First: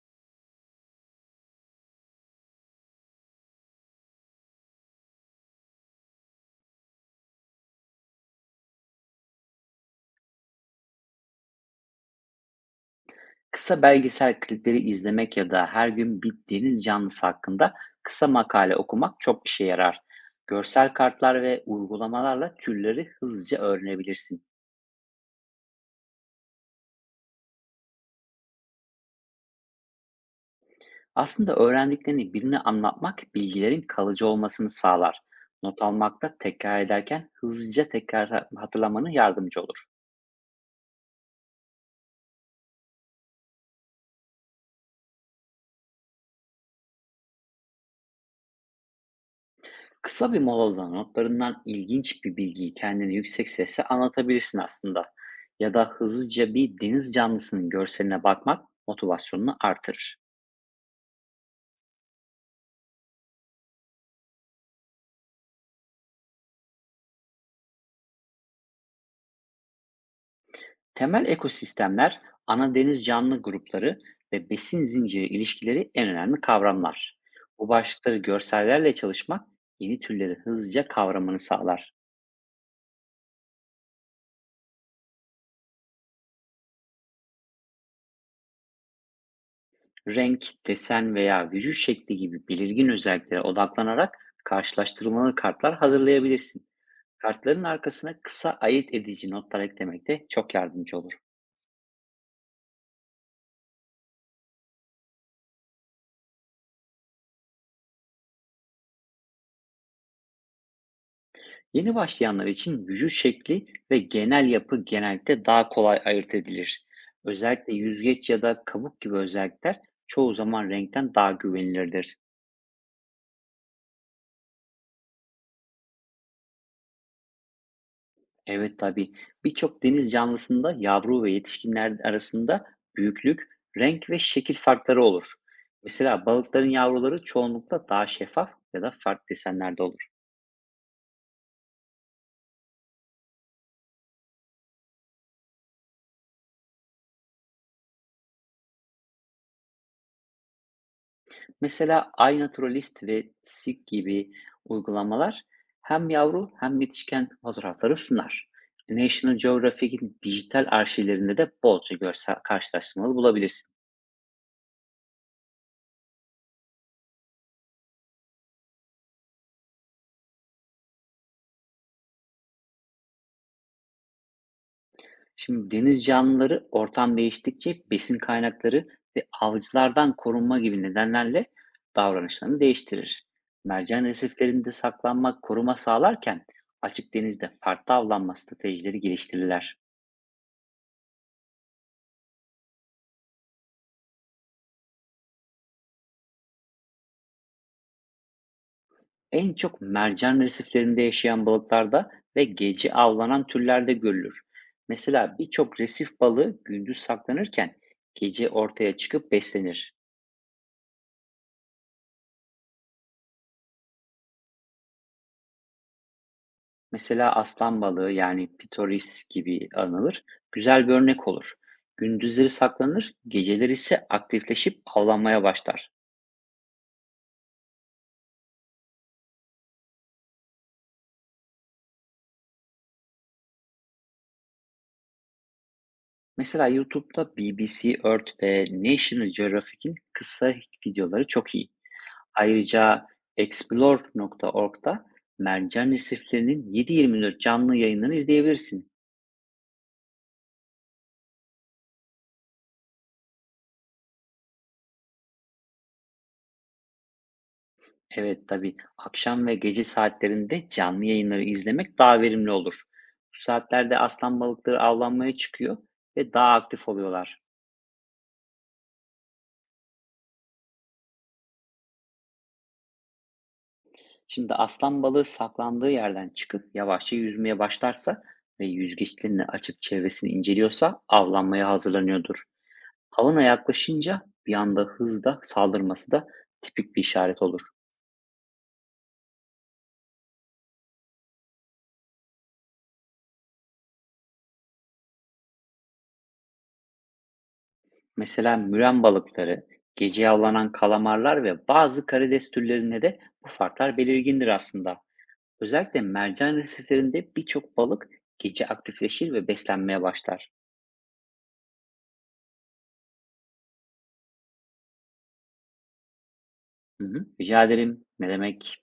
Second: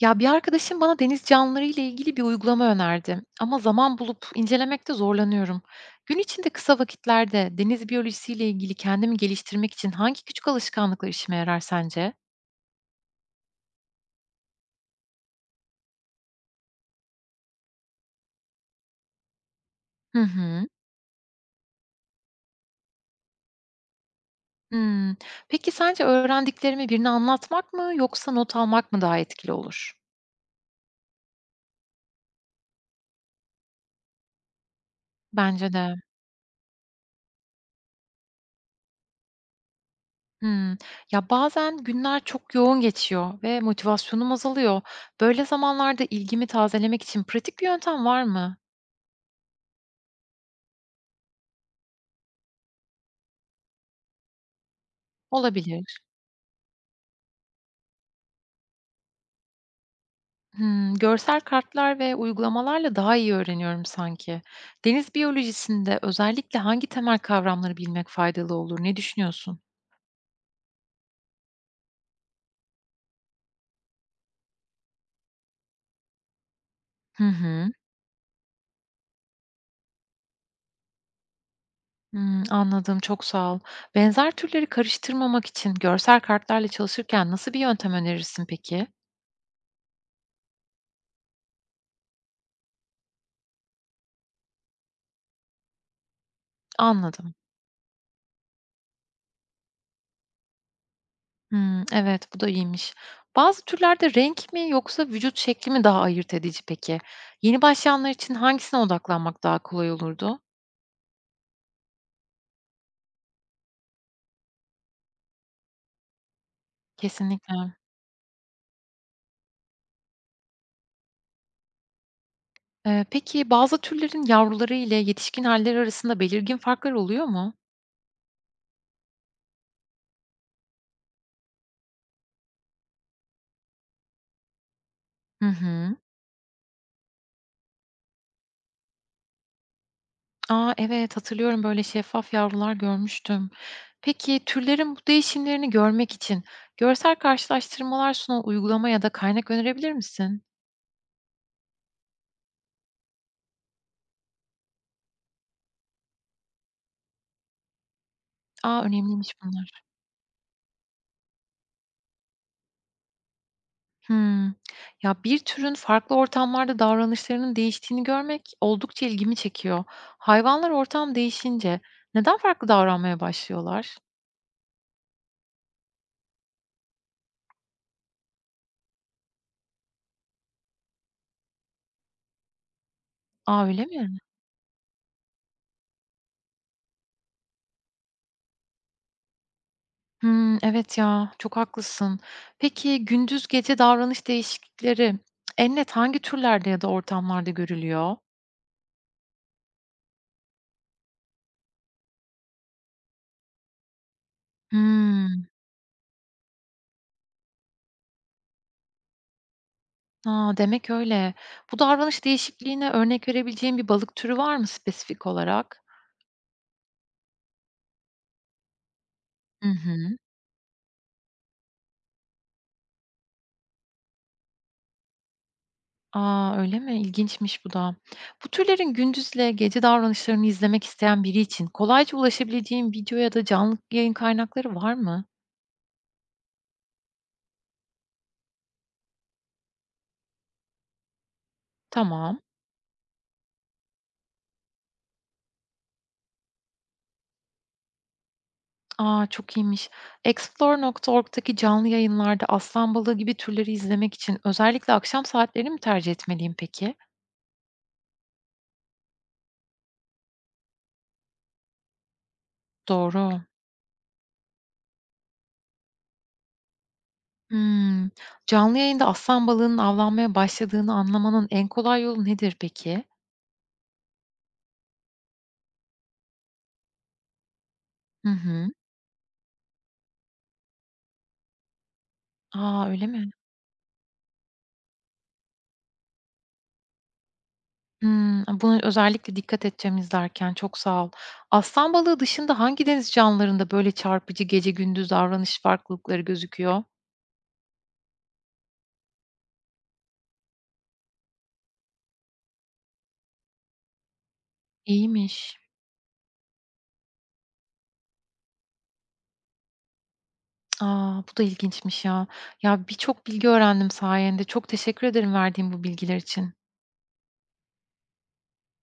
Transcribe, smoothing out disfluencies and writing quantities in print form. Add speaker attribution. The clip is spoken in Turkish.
Speaker 1: Ya bir arkadaşım bana deniz canlıları ile ilgili bir uygulama önerdi ama zaman bulup incelemekte zorlanıyorum. Gün içinde kısa vakitlerde deniz biyolojisi ile ilgili kendimi geliştirmek için hangi küçük alışkanlıklar işime yarar sence?
Speaker 2: Kısa belgesel klipleri izlemek ya da her gün bir deniz canlısı hakkında kısa makale okumak çok işe yarar.
Speaker 1: Hı hı.
Speaker 2: Görsel kartlar ve uygulamalarla türleri hızlıca öğrenebilirsin.
Speaker 1: Hmm. Peki sence öğrendiklerimi birine anlatmak mı yoksa not almak mı daha etkili olur?
Speaker 2: Aslında öğrendiklerini birine anlatmak bilgilerin kalıcı olmasını sağlar.
Speaker 1: Bence
Speaker 2: Not
Speaker 1: de.
Speaker 2: almak da tekrar ederken hızlıca tekrar hatırlamanı yardımcı olur.
Speaker 1: Hmm. Ya bazen günler çok yoğun geçiyor ve motivasyonum azalıyor. Böyle zamanlarda ilgimi tazelemek için pratik bir yöntem var mı?
Speaker 2: Kısa bir molada notlarından ilginç bir bilgiyi kendine yüksek sesle anlatabilirsin aslında. Ya da
Speaker 1: Olabilir.
Speaker 2: hızlıca bir deniz canlısının görseline bakmak motivasyonunu artırır.
Speaker 1: Hımm, görsel kartlar ve uygulamalarla daha iyi öğreniyorum sanki. Deniz biyolojisinde özellikle hangi temel kavramları bilmek faydalı olur? Ne düşünüyorsun?
Speaker 2: Temel ekosistemler, ana deniz canlı grupları ve besin zinciri ilişkileri en önemli kavramlar.
Speaker 1: Hı hı.
Speaker 2: Bu başlıkları görsellerle çalışmak yeni türleri hızlıca kavramanı sağlar.
Speaker 1: Hımm, anladım, çok sağ ol. Benzer türleri karıştırmamak için görsel kartlarla çalışırken nasıl bir yöntem önerirsin peki?
Speaker 2: Renk, desen veya vücut şekli gibi belirgin özelliklere odaklanarak karşılaştırmalı kartlar hazırlayabilirsin.
Speaker 1: Anladım.
Speaker 2: Kartların arkasına kısa ayırt edici notlar eklemek de çok yardımcı olur.
Speaker 1: Hımm, evet, bu da iyiymiş. Bazı türlerde renk mi yoksa vücut şekli mi daha ayırt edici peki? Yeni başlayanlar için hangisine odaklanmak daha kolay olurdu?
Speaker 2: Yeni başlayanlar için vücut şekli ve genel yapı genellikle daha kolay ayırt edilir.
Speaker 1: Kesinlikle.
Speaker 2: Özellikle yüzgeç ya da kabuk gibi özellikler çoğu zaman renkten daha güvenilirdir.
Speaker 1: Peki bazı türlerin yavruları ile yetişkin hâlleri arasında belirgin farklar oluyor mu?
Speaker 2: Evet tabii, birçok deniz canlısında yavru ve yetişkinler arasında büyüklük, renk ve şekil farkları olur.
Speaker 1: Hı hı.
Speaker 2: Mesela balıkların yavruları çoğunlukla daha şeffaf ya da farklı desenlerde olur.
Speaker 1: A, evet, hatırlıyorum böyle şeffaf yavrular görmüştüm. Peki türlerin bu değişimlerini görmek için görsel karşılaştırmalar sunan uygulama ya da kaynak önerebilir misin?
Speaker 2: Mesela iNaturalist ve Seek gibi uygulamalar hem yavru hem yetişken fotoğrafları sunar.
Speaker 1: Aa, önemliymiş
Speaker 2: National
Speaker 1: bunlar.
Speaker 2: Geographic'in dijital arşivlerinde de bolca görsel karşılaştırmalı bulabilirsin.
Speaker 1: Hımm. Ya bir türün farklı ortamlarda davranışlarının değiştiğini görmek oldukça ilgimi çekiyor. Hayvanlar ortam değişince neden farklı davranmaya başlıyorlar?
Speaker 2: Şimdi deniz canlıları ortam değiştikçe besin kaynakları ve avcılardan korunma gibi nedenlerle davranışlarını değiştirir.
Speaker 1: Aa, öyle
Speaker 2: Mercan
Speaker 1: mi?
Speaker 2: resiflerinde saklanmak koruma sağlarken açık denizde farklı avlanma stratejileri geliştirirler.
Speaker 1: Hımm, evet ya, çok haklısın. Peki gündüz gece davranış değişiklikleri en net hangi türlerde ya da ortamlarda görülüyor?
Speaker 2: En çok mercan resiflerinde yaşayan balıklarda ve gece avlanan türlerde görülür. Mesela
Speaker 1: Hımm.
Speaker 2: birçok resif balığı gündüz saklanırken gece ortaya çıkıp beslenir.
Speaker 1: A, demek öyle. Bu davranış değişikliğine örnek verebileceğin bir balık türü var mı spesifik olarak?
Speaker 2: Mesela aslan balığı, yani pitoris
Speaker 1: Hı
Speaker 2: gibi
Speaker 1: hı.
Speaker 2: anılır, güzel bir örnek olur. Gündüzleri saklanır, geceleri ise aktifleşip avlanmaya başlar.
Speaker 1: A, öyle mi? İlginçmiş bu da. Bu türlerin gündüzle gece davranışlarını izlemek isteyen biri için kolayca ulaşabileceğin video ya da canlı yayın kaynakları var mı?
Speaker 2: Mesela YouTube'da BBC Earth ve National Geographic'in kısa videoları çok iyi.
Speaker 1: Tamam.
Speaker 2: Ayrıca explore.org'da mercan resiflerinin 7/24 canlı yayınlarını izleyebilirsin.
Speaker 1: A! Çok iyiymiş. Explore.org'daki canlı yayınlarda aslan balığı gibi türleri izlemek için özellikle akşam saatlerini mi tercih etmeliyim peki?
Speaker 2: Evet tabii, akşam ve gece saatlerinde canlı yayınları izlemek daha verimli olur. Bu
Speaker 1: Doğru.
Speaker 2: saatlerde aslan balıkları avlanmaya çıkıyor ve daha aktif oluyorlar.
Speaker 1: Hımm. Canlı yayında aslan balığının avlanmaya başladığını anlamanın en kolay yolu nedir peki?
Speaker 2: Şimdi aslan balığı saklandığı yerden çıkıp yavaşça yüzmeye başlarsa
Speaker 1: Hı hı.
Speaker 2: ve yüzgeçlerini açıp çevresini inceliyorsa avlanmaya hazırlanıyordur.
Speaker 1: A! Öyle mi?
Speaker 2: Havana yaklaşınca bir anda hızla saldırması da tipik bir işaret olur.
Speaker 1: Hımm. Buna özellikle dikkat edeceğim izlerken. Çok sağ ol. Aslan balığı dışında hangi deniz canlılarında böyle çarpıcı gece gündüz davranış farklılıkları gözüküyor?
Speaker 2: Mesela müren balıkları, gece avlanan kalamarlar ve bazı karides türlerinde de bu farklar belirgindir aslında.
Speaker 1: İyiymiş.
Speaker 2: Özellikle mercan resiflerinde birçok balık gece aktifleşir ve beslenmeye başlar.
Speaker 1: A! Bu da ilginçmiş ya. Ya, birçok bilgi öğrendim sayende. Çok teşekkür ederim verdiğin bu bilgiler için.
Speaker 2: Hı hı. Rica ederim. Ne demek?